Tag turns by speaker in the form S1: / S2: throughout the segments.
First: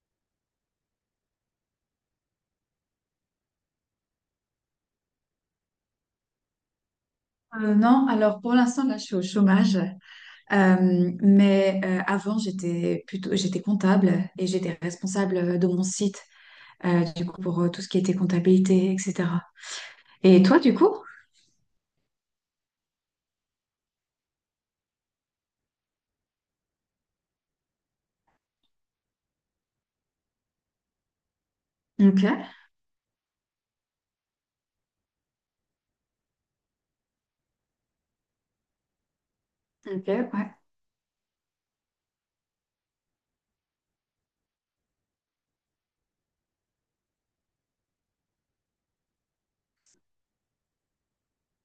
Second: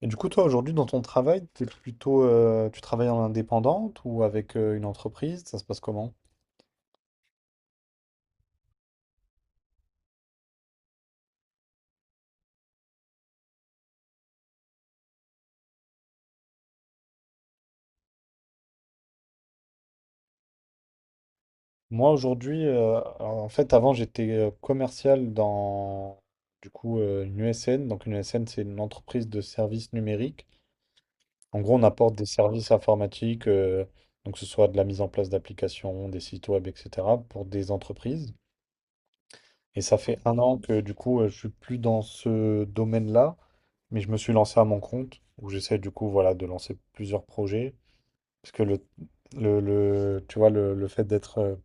S1: Et du coup, toi, aujourd'hui, dans ton travail, t'es plutôt, tu travailles en indépendante ou avec une entreprise? Ça se passe comment?
S2: Non, alors pour l'instant, là, je suis au chômage. Mais avant, j'étais comptable et j'étais responsable de mon site, du coup, pour tout ce qui était comptabilité, etc. Et toi, du coup?
S1: Moi, aujourd'hui, en fait, avant, j'étais commercial dans une ESN. Donc, une ESN, c'est une entreprise de services numériques. En gros, on apporte
S2: Ok,
S1: des services informatiques, donc que ce soit de la mise en place d'applications, des sites web, etc., pour des entreprises. Et ça
S2: ok,
S1: fait un
S2: ouais.
S1: an que du coup, je suis plus dans ce domaine-là, mais je me suis lancé à mon compte, où j'essaie du coup, voilà, de lancer plusieurs projets. Parce que tu vois, le fait d'être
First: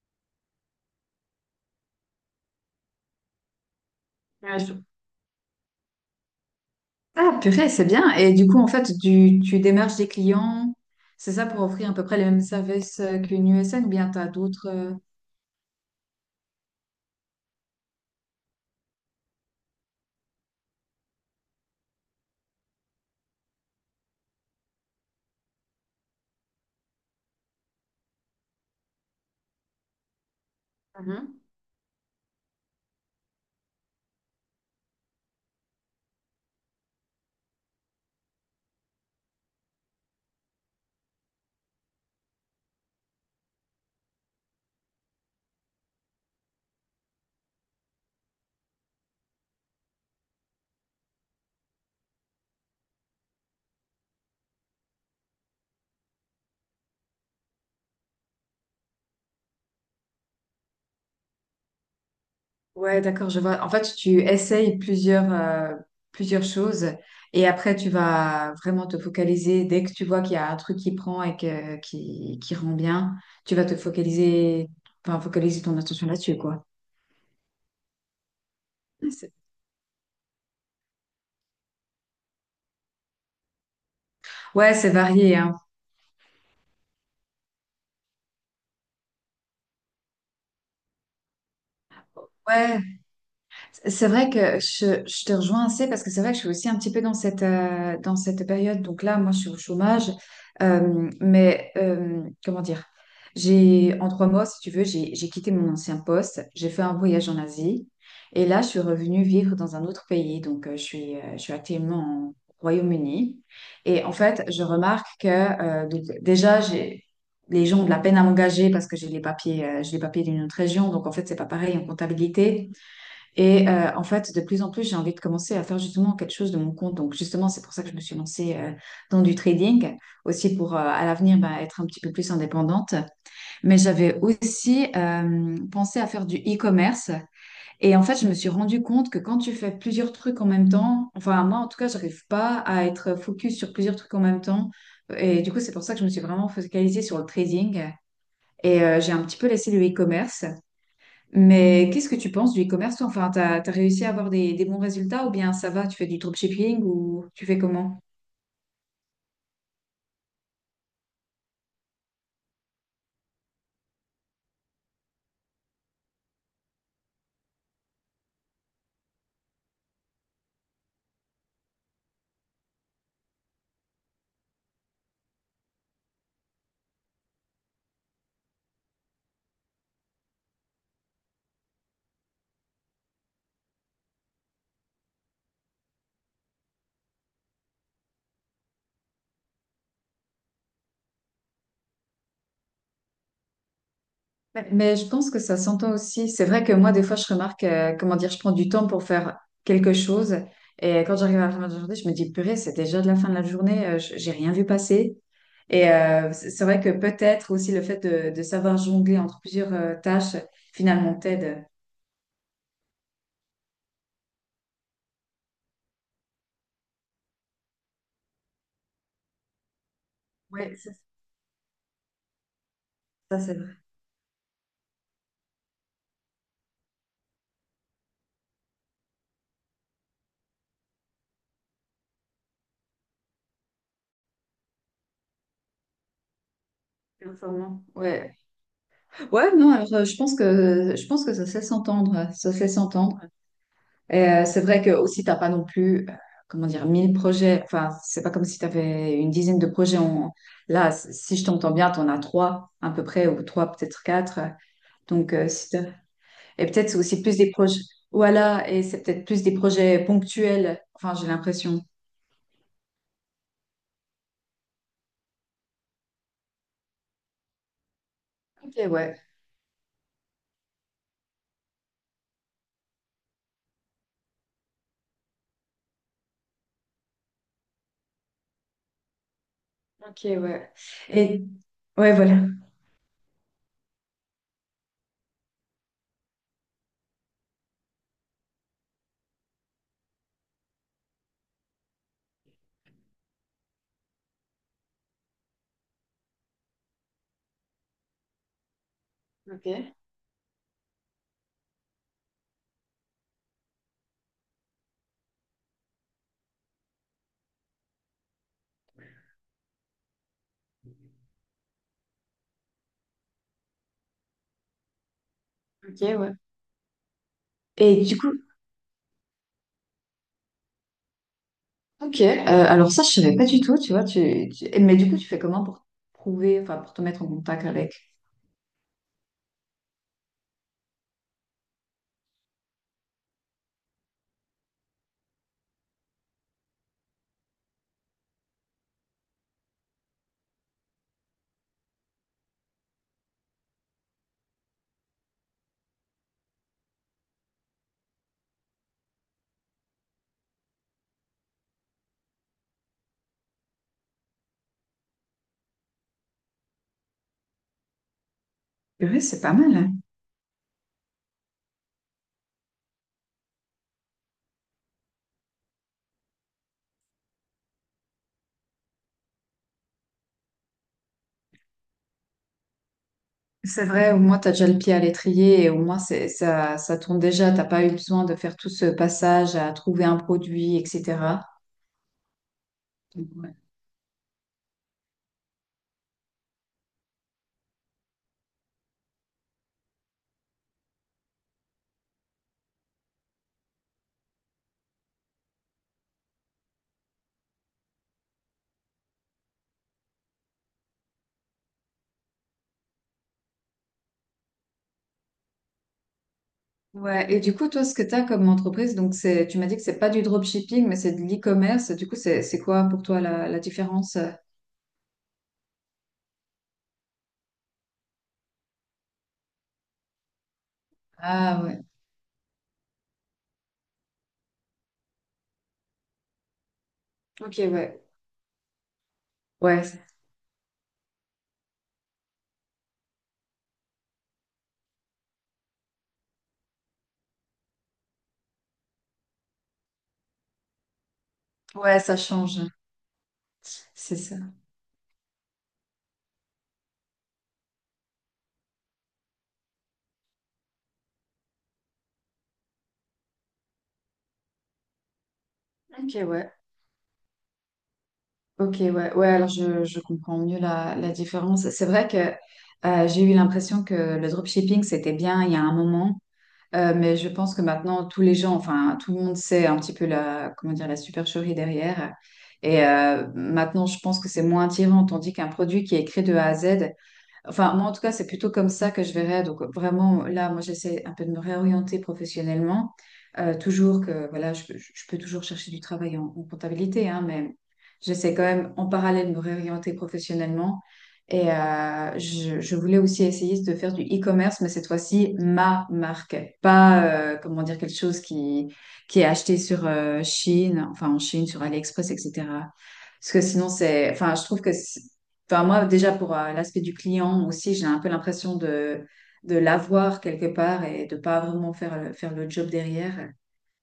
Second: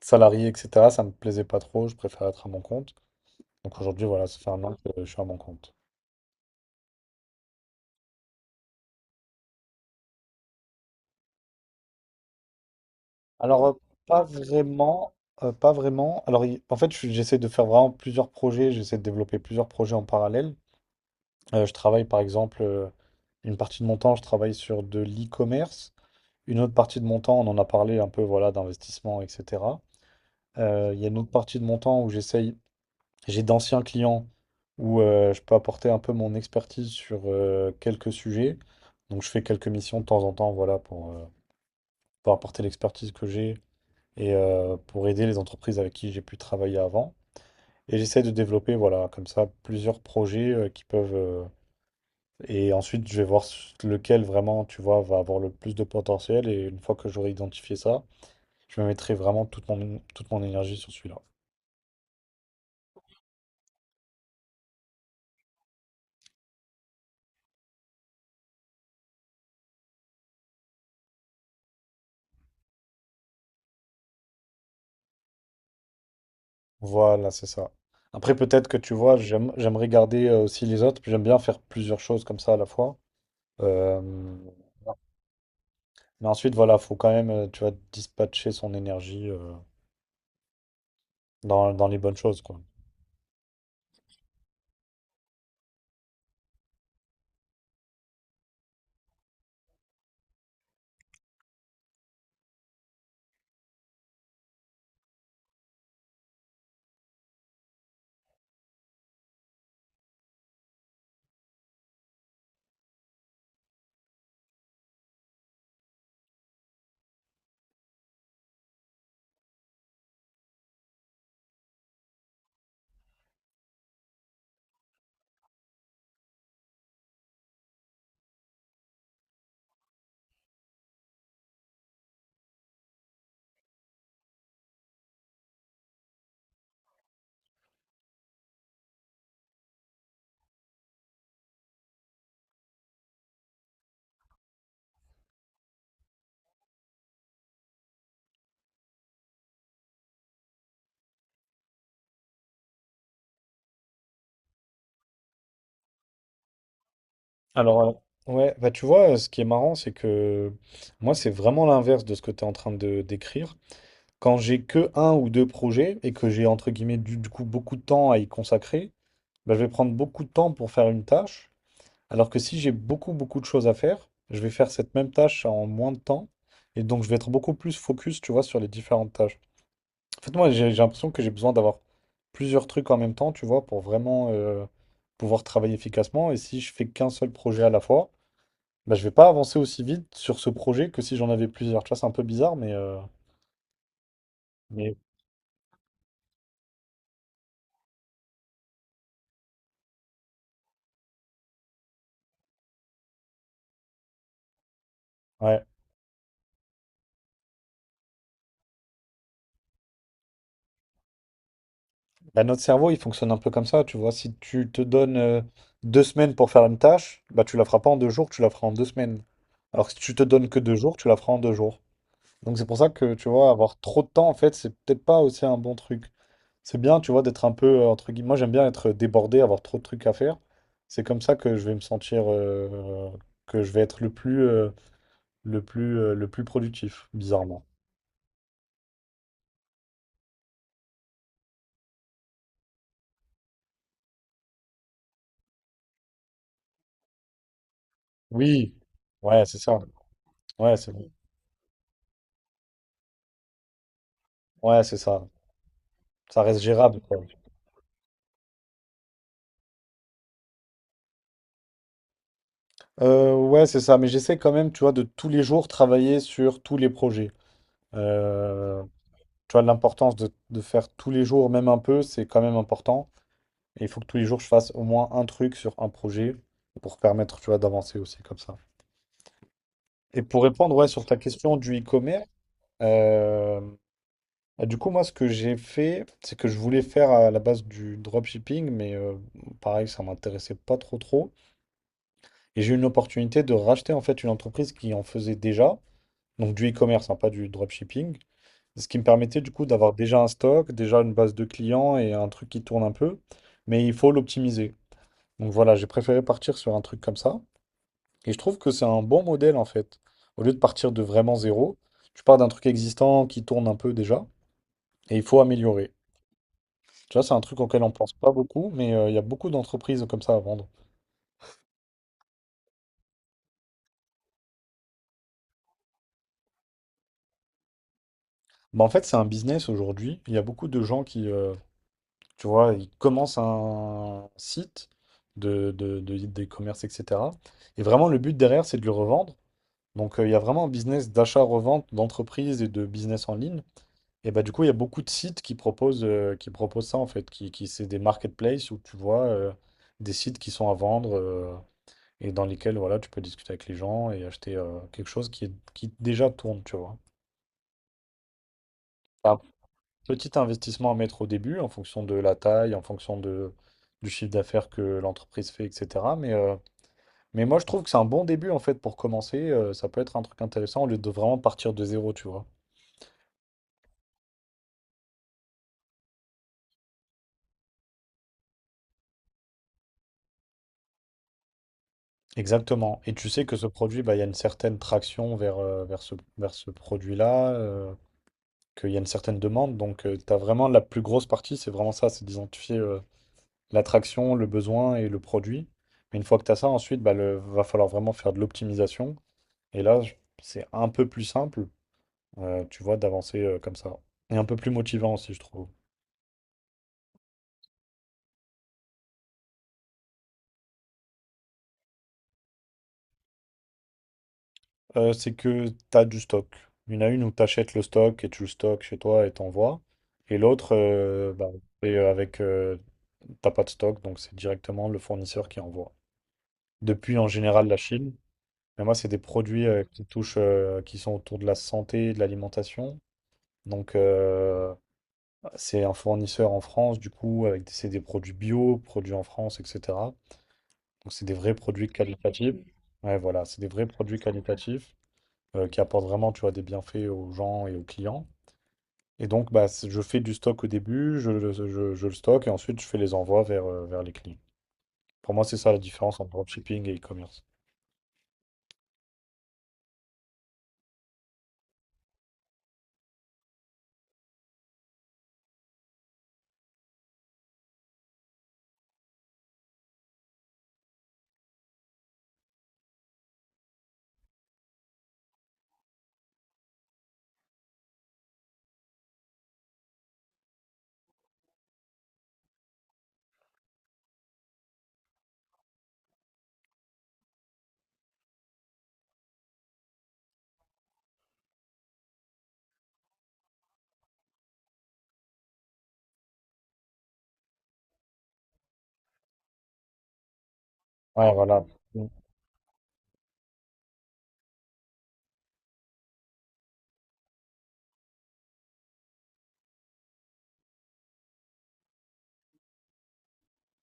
S1: salarié, etc., ça me plaisait pas trop, je préfère être à mon compte. Donc aujourd'hui, voilà, ça fait
S2: Ouais,
S1: un an
S2: je-
S1: que je suis à mon compte.
S2: Ah, purée, c'est bien. Et du coup, en fait, tu démarches des clients, c'est ça pour offrir à peu près les mêmes services qu'une
S1: Alors, euh,
S2: USN ou bien tu
S1: Pas
S2: as d'autres...
S1: vraiment, pas vraiment. Alors, en fait, j'essaie de faire vraiment plusieurs projets, j'essaie de développer plusieurs projets en parallèle. Je travaille par exemple, une partie de mon temps, je travaille sur de l'e-commerce. Une autre partie de mon temps, on en a parlé un peu, voilà, d'investissement, etc. Il y a une
S2: euh,
S1: autre partie de mon temps où j'essaye, j'ai d'anciens clients où je peux apporter un peu mon expertise sur quelques sujets. Donc je fais quelques missions de temps en temps, voilà, pour apporter l'expertise que j'ai et pour aider les entreprises avec qui j'ai pu travailler avant. Et j'essaie de développer, voilà, comme ça, plusieurs projets et ensuite, je vais voir lequel vraiment, tu vois, va avoir le plus de potentiel. Et une fois que j'aurai identifié ça, je me mettrai vraiment toute mon énergie sur celui-là.
S2: Ouais, d'accord, je vois. En fait, tu essayes plusieurs choses et après, tu vas vraiment te focaliser. Dès que tu vois qu'il y a un truc qui prend et qui rend bien, tu vas te focaliser, enfin, focaliser ton attention là-dessus, quoi.
S1: Voilà, c'est ça. Après, peut-être que tu
S2: Ouais,
S1: vois, j'aime regarder aussi les autres, puis j'aime bien faire plusieurs choses comme ça à la fois. Euh,
S2: c'est varié, hein.
S1: mais ensuite, voilà, faut quand même, tu vois, dispatcher son énergie dans les bonnes choses, quoi.
S2: Ouais, c'est vrai que je te rejoins assez parce que c'est vrai que je suis aussi un petit peu dans cette période. Donc là, moi, je suis au chômage. Mais comment dire? En 3 mois, si tu veux, j'ai quitté mon ancien poste. J'ai fait un voyage en Asie. Et là, je suis revenue vivre dans un autre pays. Donc, je suis actuellement au Royaume-Uni. Et en fait, je remarque que. Donc déjà, les gens ont de la peine à m'engager parce que j'ai les papiers d'une autre région. Donc, en fait, c'est pas pareil en comptabilité. Et en fait, de plus en plus, j'ai envie de commencer à faire justement quelque chose de mon compte. Donc, justement, c'est pour ça que je me suis lancée dans du trading, aussi pour à l'avenir bah, être un petit peu plus indépendante. Mais j'avais aussi pensé à faire du e-commerce. Et en fait, je me suis rendu compte que quand tu fais plusieurs trucs en même temps, enfin, moi en tout cas, j'arrive pas à être focus sur plusieurs trucs en même temps. Et du coup, c'est pour ça que je me suis vraiment focalisée sur le trading. Et j'ai un petit peu laissé le e-commerce. Mais qu'est-ce que tu penses du e-commerce, toi? Enfin, t'as réussi à avoir des bons résultats ou bien ça va, tu fais du dropshipping ou tu fais comment?
S1: Alors, ouais, Bah tu vois, ce qui est marrant, c'est que moi, c'est vraiment l'inverse de ce que tu es en train de décrire. Quand j'ai que un ou deux projets et que j'ai entre guillemets du coup beaucoup de temps à y consacrer, bah, je vais prendre beaucoup de temps pour faire une tâche, alors que si j'ai beaucoup beaucoup de choses à faire, je vais faire cette même tâche en moins de temps et donc je vais être beaucoup plus focus, tu vois, sur les différentes tâches. En fait, moi j'ai l'impression que j'ai besoin d'avoir plusieurs trucs en même temps, tu vois, pour vraiment pouvoir travailler efficacement et si je fais qu'un seul projet à la fois, bah, je vais pas avancer aussi vite sur ce projet que si j'en avais plusieurs. Tu vois, c'est un peu bizarre, mais,
S2: Mais
S1: mais
S2: mais je pense que ça s'entend aussi. C'est vrai que moi, des fois, je remarque, comment dire, je prends du temps pour faire quelque chose. Et quand j'arrive à la fin de la journée, je me dis, purée, c'est déjà de la fin de la journée, j'ai rien vu passer.
S1: ouais.
S2: Et c'est vrai que peut-être aussi le fait de savoir jongler entre plusieurs tâches, finalement, t'aide.
S1: Bah, notre cerveau, il fonctionne un peu comme ça, tu vois. Si tu te donnes deux semaines pour faire une tâche, bah, tu la feras pas en deux jours, tu la feras en deux semaines. Alors que si tu te donnes que deux
S2: Ouais, ça,
S1: jours, tu la feras en deux jours. Donc c'est pour ça que, tu
S2: ça,
S1: vois,
S2: c'est vrai.
S1: avoir trop de temps, en fait, c'est peut-être pas aussi un bon truc. C'est bien, tu vois, d'être un peu, entre guillemets, moi j'aime bien être débordé, avoir trop de trucs à faire. C'est comme ça que je vais me sentir, que je vais être le plus, le plus productif, bizarrement.
S2: Performant. Ouais. Ouais, non, alors, je pense que ça se laisse entendre, ça se laisse entendre. Et c'est vrai que aussi t'as pas non plus, comment dire, 1000 projets. Enfin, c'est pas comme si tu
S1: Oui,
S2: avais une
S1: ouais, c'est
S2: dizaine de
S1: ça.
S2: projets. En...
S1: Ouais,
S2: Là,
S1: c'est bon.
S2: si je t'entends bien, t'en as trois à peu près ou trois peut-être quatre.
S1: Ouais, c'est ça.
S2: Donc, si t'as-
S1: Ça reste
S2: et peut-être c'est
S1: gérable, quoi.
S2: aussi plus des projets. Voilà, et c'est peut-être plus des projets ponctuels. Enfin, j'ai l'impression.
S1: Ouais, c'est ça, mais j'essaie quand même, tu vois, de tous les jours travailler sur tous les projets.
S2: Ok,
S1: Euh,
S2: ouais.
S1: Tu vois, l'importance de faire tous les jours, même un peu, c'est quand même important. Et il faut que tous les jours, je fasse au moins un truc sur un projet pour permettre, tu vois, d'avancer aussi comme ça.
S2: Ok,
S1: Et pour
S2: ouais.
S1: répondre, ouais, sur ta
S2: Et
S1: question du
S2: ouais,
S1: e-commerce,
S2: voilà.
S1: euh, du coup, moi, ce que j'ai fait, c'est que je voulais faire à la base du dropshipping, mais pareil, ça m'intéressait pas trop trop. Et j'ai eu une opportunité de racheter, en fait, une entreprise qui en faisait déjà. Donc du e-commerce, hein, pas du dropshipping. Ce qui me permettait du coup d'avoir
S2: Ok,
S1: déjà un stock, déjà une base de clients et un truc qui tourne un peu, mais il faut l'optimiser. Donc voilà, j'ai préféré partir sur un truc comme ça. Et je trouve que c'est un bon modèle en fait. Au lieu de partir de vraiment zéro, tu pars d'un truc existant qui tourne un peu déjà et il faut améliorer.
S2: ok, ouais.
S1: Tu vois, c'est un truc auquel on
S2: Et
S1: pense
S2: du
S1: pas
S2: coup.
S1: beaucoup, mais il y a beaucoup d'entreprises comme ça à vendre.
S2: Ok, alors ça, je savais pas du tout, tu vois. Mais du coup, tu fais comment pour prouver, enfin, pour te mettre en contact avec?
S1: Bah, en fait, c'est un business aujourd'hui. Il y a beaucoup de gens qui tu vois, ils commencent un site d'e-commerce, etc. Et vraiment, le but derrière, c'est de le revendre. Donc, il y a vraiment un business d'achat-revente d'entreprises et de business en ligne. Et bah, du coup, il y a beaucoup de sites qui proposent ça, en fait, qui c'est des marketplaces où tu vois des sites qui sont à vendre et dans lesquels, voilà, tu peux discuter avec les gens et acheter quelque chose qui déjà tourne, tu vois.
S2: Purée, c'est pas mal, hein.
S1: Petit investissement à mettre au début en fonction de la taille, du chiffre d'affaires que l'entreprise fait, etc. Mais moi, je trouve que c'est un bon début en fait pour commencer. Ça peut être un truc intéressant au lieu de vraiment partir de zéro, tu vois.
S2: C'est vrai, au moins, t'as déjà le pied à l'étrier et au moins, ça, ça tourne déjà. T'as pas eu besoin de faire tout ce passage à trouver un produit, etc.
S1: Exactement. Et tu
S2: Donc.
S1: sais
S2: Ouais.
S1: que ce produit, bah, il y a une certaine traction vers ce produit-là, qu'il y a une certaine demande. Donc, tu as vraiment la plus grosse partie, c'est vraiment ça, c'est d'identifier l'attraction, le besoin et le produit. Mais une fois que tu as ça, ensuite, bah, va falloir vraiment faire de l'optimisation. Et c'est un peu plus simple, tu vois, d'avancer comme ça. Et un peu plus motivant aussi, je trouve.
S2: Ouais, et du coup, toi, ce que tu as comme entreprise, tu m'as dit que c'est pas du dropshipping, mais c'est de l'e-commerce. Du coup, c'est quoi pour toi la différence?
S1: C'est que tu as du stock. Il y en a une où tu achètes le stock et tu le stockes chez toi et t'envoies. Et l'autre,
S2: Ah ouais,
S1: c'est avec, t'as pas de stock, donc c'est directement le fournisseur qui envoie. Depuis en
S2: ok,
S1: général la
S2: ouais.
S1: Chine, mais moi c'est des produits
S2: Ouais,
S1: qui sont autour de la santé, et de l'alimentation. Donc c'est un fournisseur en France, du coup, avec c'est des produits bio, produits en France, etc. Donc c'est des vrais produits
S2: ouais, ça
S1: qualitatifs.
S2: change.
S1: Ouais, voilà, c'est des vrais
S2: C'est
S1: produits
S2: ça.
S1: qualitatifs qui apportent vraiment, tu vois, des bienfaits aux gens et aux clients. Et donc, bah, je fais du stock au début, je le stocke et ensuite je fais les envois vers, vers les clients. Pour moi, c'est ça la différence
S2: Ok,
S1: entre
S2: ouais.
S1: dropshipping et e-commerce.
S2: Ok, ouais, ouais, alors je comprends mieux la différence. C'est vrai que j'ai eu l'impression que le dropshipping, c'était bien il y a un moment, mais je pense que maintenant, tous les gens, enfin, tout le monde sait un petit peu comment dire, la supercherie derrière. Et maintenant, je pense que c'est moins attirant, tandis qu'un produit qui est créé de A à Z. Enfin, moi, en tout cas, c'est plutôt comme ça que je verrais. Donc, vraiment, là, moi, j'essaie un peu de me réorienter professionnellement. Toujours que, voilà, je peux toujours chercher du travail en comptabilité, hein, mais j'essaie quand même en parallèle de me réorienter professionnellement. Et je voulais aussi essayer de faire du e-commerce, mais cette fois-ci, ma marque. Pas, comment dire, quelque chose qui est acheté sur Chine, enfin en
S1: Ouais,
S2: Chine, sur
S1: voilà. Mm.
S2: AliExpress, etc. Parce que sinon, enfin, je trouve que. Enfin, moi, déjà, pour l'aspect du client aussi, j'ai un peu l'impression de l'avoir quelque part et de pas vraiment faire faire le job derrière.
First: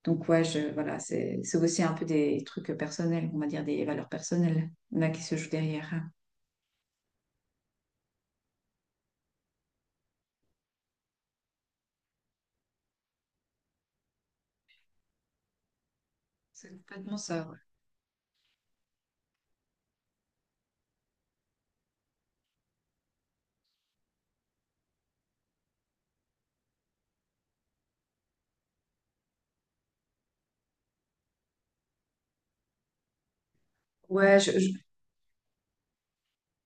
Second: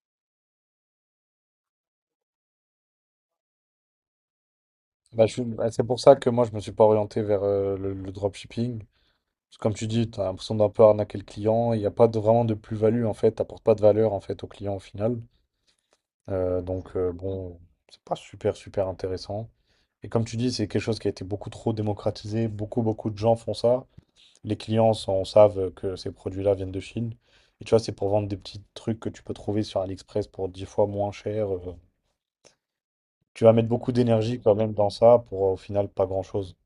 S2: Donc, ouais, voilà, c'est aussi un peu des trucs personnels, on va dire des valeurs personnelles là, qui se jouent
S1: Bah, c'est pour
S2: derrière.
S1: ça que moi, je me suis pas orienté vers le dropshipping. Parce que comme tu dis, tu as l'impression d'un peu arnaquer le client. Il n'y a pas de, vraiment de plus-value, en fait. Tu n'apportes pas de valeur, en fait, au client au final.
S2: C'est complètement ça. Ouais.
S1: Bon, c'est pas super, super intéressant. Et comme tu dis, c'est quelque chose qui a été beaucoup trop démocratisé. Beaucoup, beaucoup de gens font ça. Les clients s'en savent que ces produits-là viennent de Chine. Et tu vois, c'est pour vendre des petits trucs que tu peux trouver sur AliExpress pour 10 fois moins cher. Tu vas mettre beaucoup
S2: Ouais,
S1: d'énergie
S2: je,
S1: quand
S2: je-
S1: même dans ça pour au final pas grand-chose.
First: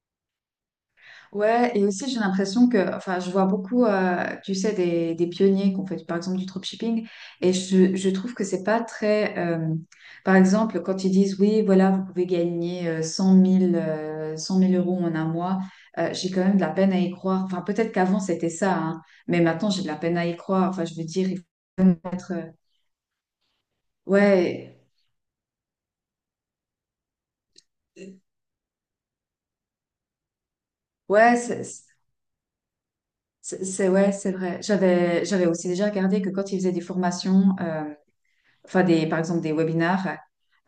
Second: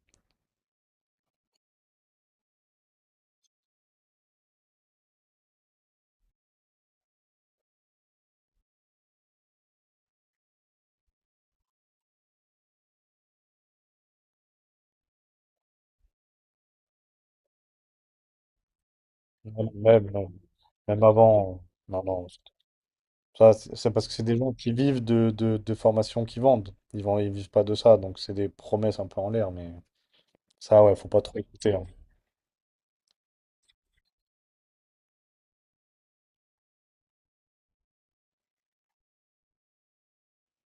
S2: Ouais, et aussi j'ai l'impression que, enfin, je vois beaucoup, tu sais, des pionniers qui ont fait par exemple du dropshipping, et je trouve que c'est pas très, par exemple, quand ils disent oui, voilà, vous pouvez gagner 100 000 euros en un mois, j'ai quand même de la peine à y croire. Enfin, peut-être qu'avant c'était ça, hein, mais
S1: Même,
S2: maintenant j'ai de la
S1: même,
S2: peine à
S1: non.
S2: y croire. Enfin, je
S1: Même
S2: veux dire, il
S1: avant.
S2: faut
S1: Non, non.
S2: être,
S1: Ça, c'est parce que c'est des gens qui
S2: ouais.
S1: vivent de formations qui vendent. Ils vivent pas de ça. Donc c'est des promesses un peu en l'air. Mais ça, ouais, faut pas
S2: Ouais,
S1: trop écouter, hein.
S2: ouais, c'est vrai. J'avais aussi déjà regardé que quand ils faisaient des formations, enfin des, par exemple des webinars.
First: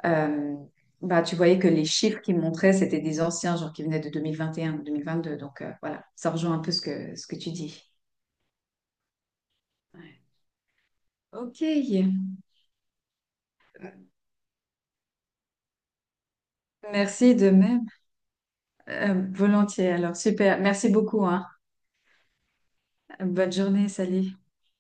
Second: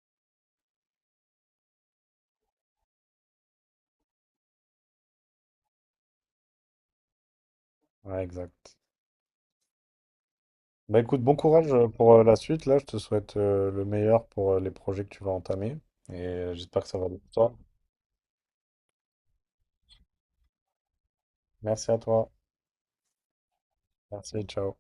S2: Euh, Bah, tu voyais que les chiffres qu'ils montraient, c'était des anciens, genre qui venaient de 2021 ou 2022. Donc voilà, ça rejoint un peu ce que tu dis.
S1: Ouais, exact.
S2: Ouais.
S1: Bah écoute, bon
S2: Ok,
S1: courage pour la suite. Là, je te souhaite le meilleur pour les projets que tu vas entamer. Et j'espère que ça va bien pour
S2: merci de
S1: toi.
S2: même. Volontiers, alors super. Merci beaucoup, hein.
S1: Merci à toi.
S2: Bonne journée, salut.
S1: Merci, ciao.